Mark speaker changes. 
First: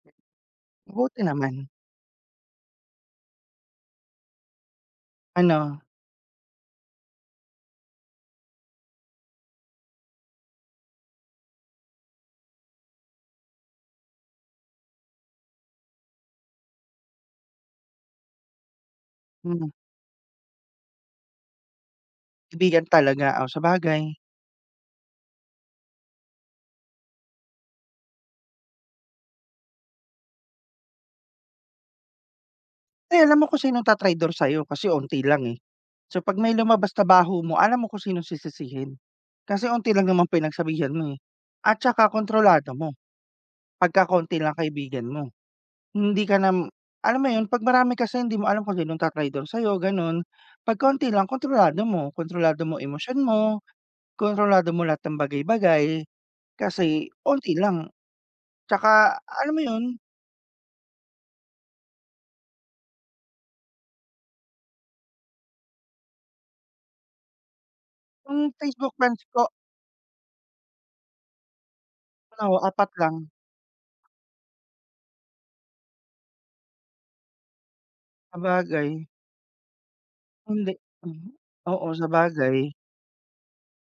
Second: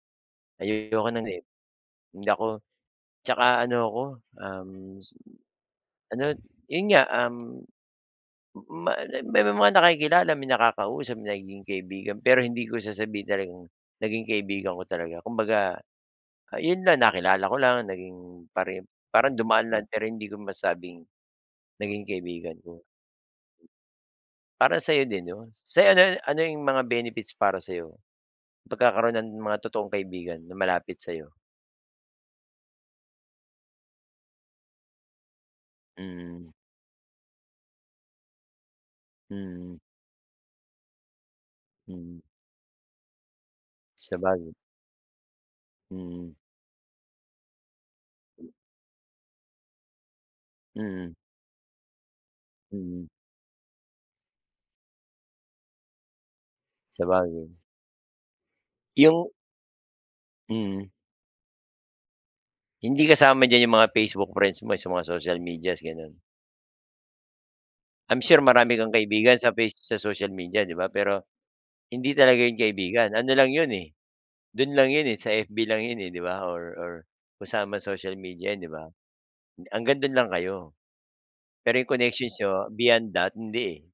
Speaker 1: Ayoko
Speaker 2: Buti
Speaker 1: ng. [unintelligible]
Speaker 2: naman.
Speaker 1: Hindi ako tsaka ano ako, um,
Speaker 2: Ano?
Speaker 1: ano, yun nga, um, ma may mga nakikilala, may nakakausap, nagiging kaibigan pero hindi ko sasabihin talagang, naging kaibigan ko talaga. Kumbaga, yon lang, nakilala ko lang, naging pare parang dumaan
Speaker 2: Mhm.
Speaker 1: lang pero hindi ko masabing, naging kaibigan ko.
Speaker 2: Kaibigan talaga? Oh, sabagay.
Speaker 1: Para sayo din yun. Se ano ano yung mga benefits para sayo? Yung pagkakaroon ng mga totoong kaibigan na malapit sayo?
Speaker 2: Ay alam mo kung sinong tatraydor sayo, kasi unti lang, eh. So 'pag
Speaker 1: Hmm.
Speaker 2: may lumabas na baho mo, alam mo kung sinong sisisihin. Kasi
Speaker 1: Hmm.
Speaker 2: unti lang naman pinagsabihan mo, eh. At saka
Speaker 1: Hmm.
Speaker 2: kontrolado mo, pagka konti lang
Speaker 1: Sabagay.
Speaker 2: kaibigan mo. Hindi
Speaker 1: Hmm.
Speaker 2: ka nam alam mo yun? 'Pag marami kasi, hindi mo alam kung sinong ta-traydor sayo, gano'n. 'Pag kaunti
Speaker 1: Mm.
Speaker 2: lang, kontrolado mo. Kontrolado mo
Speaker 1: Mm.
Speaker 2: emosyon mo, kontrolado mo lahat ng bagay-bagay, kasi
Speaker 1: Sabagay.
Speaker 2: unti lang. Tsaka
Speaker 1: Yung
Speaker 2: alam mo yun
Speaker 1: Mm. Hindi kasama diyan yung mga Facebook friends mo sa mga social medias, gano'n? I'm sure
Speaker 2: Yung
Speaker 1: marami kang
Speaker 2: Facebook friends
Speaker 1: kaibigan
Speaker 2: ko
Speaker 1: sa face sa social media, 'di ba? Pero, hindi talaga 'yon
Speaker 2: ano, 4
Speaker 1: kaibigan.
Speaker 2: lang.
Speaker 1: Ano lang 'yon, eh, do'n lang 'yon, eh, sa FB lang 'yon, eh, 'di ba? Or or kung saan mang social media, eh, 'di ba?
Speaker 2: Sabagay.
Speaker 1: Hanggang do'n lang
Speaker 2: Hindi.
Speaker 1: kayo.
Speaker 2: Mhm.
Speaker 1: Pero yung
Speaker 2: Oo,
Speaker 1: connections niyo
Speaker 2: sabagay.
Speaker 1: beyond that, hindi, eh.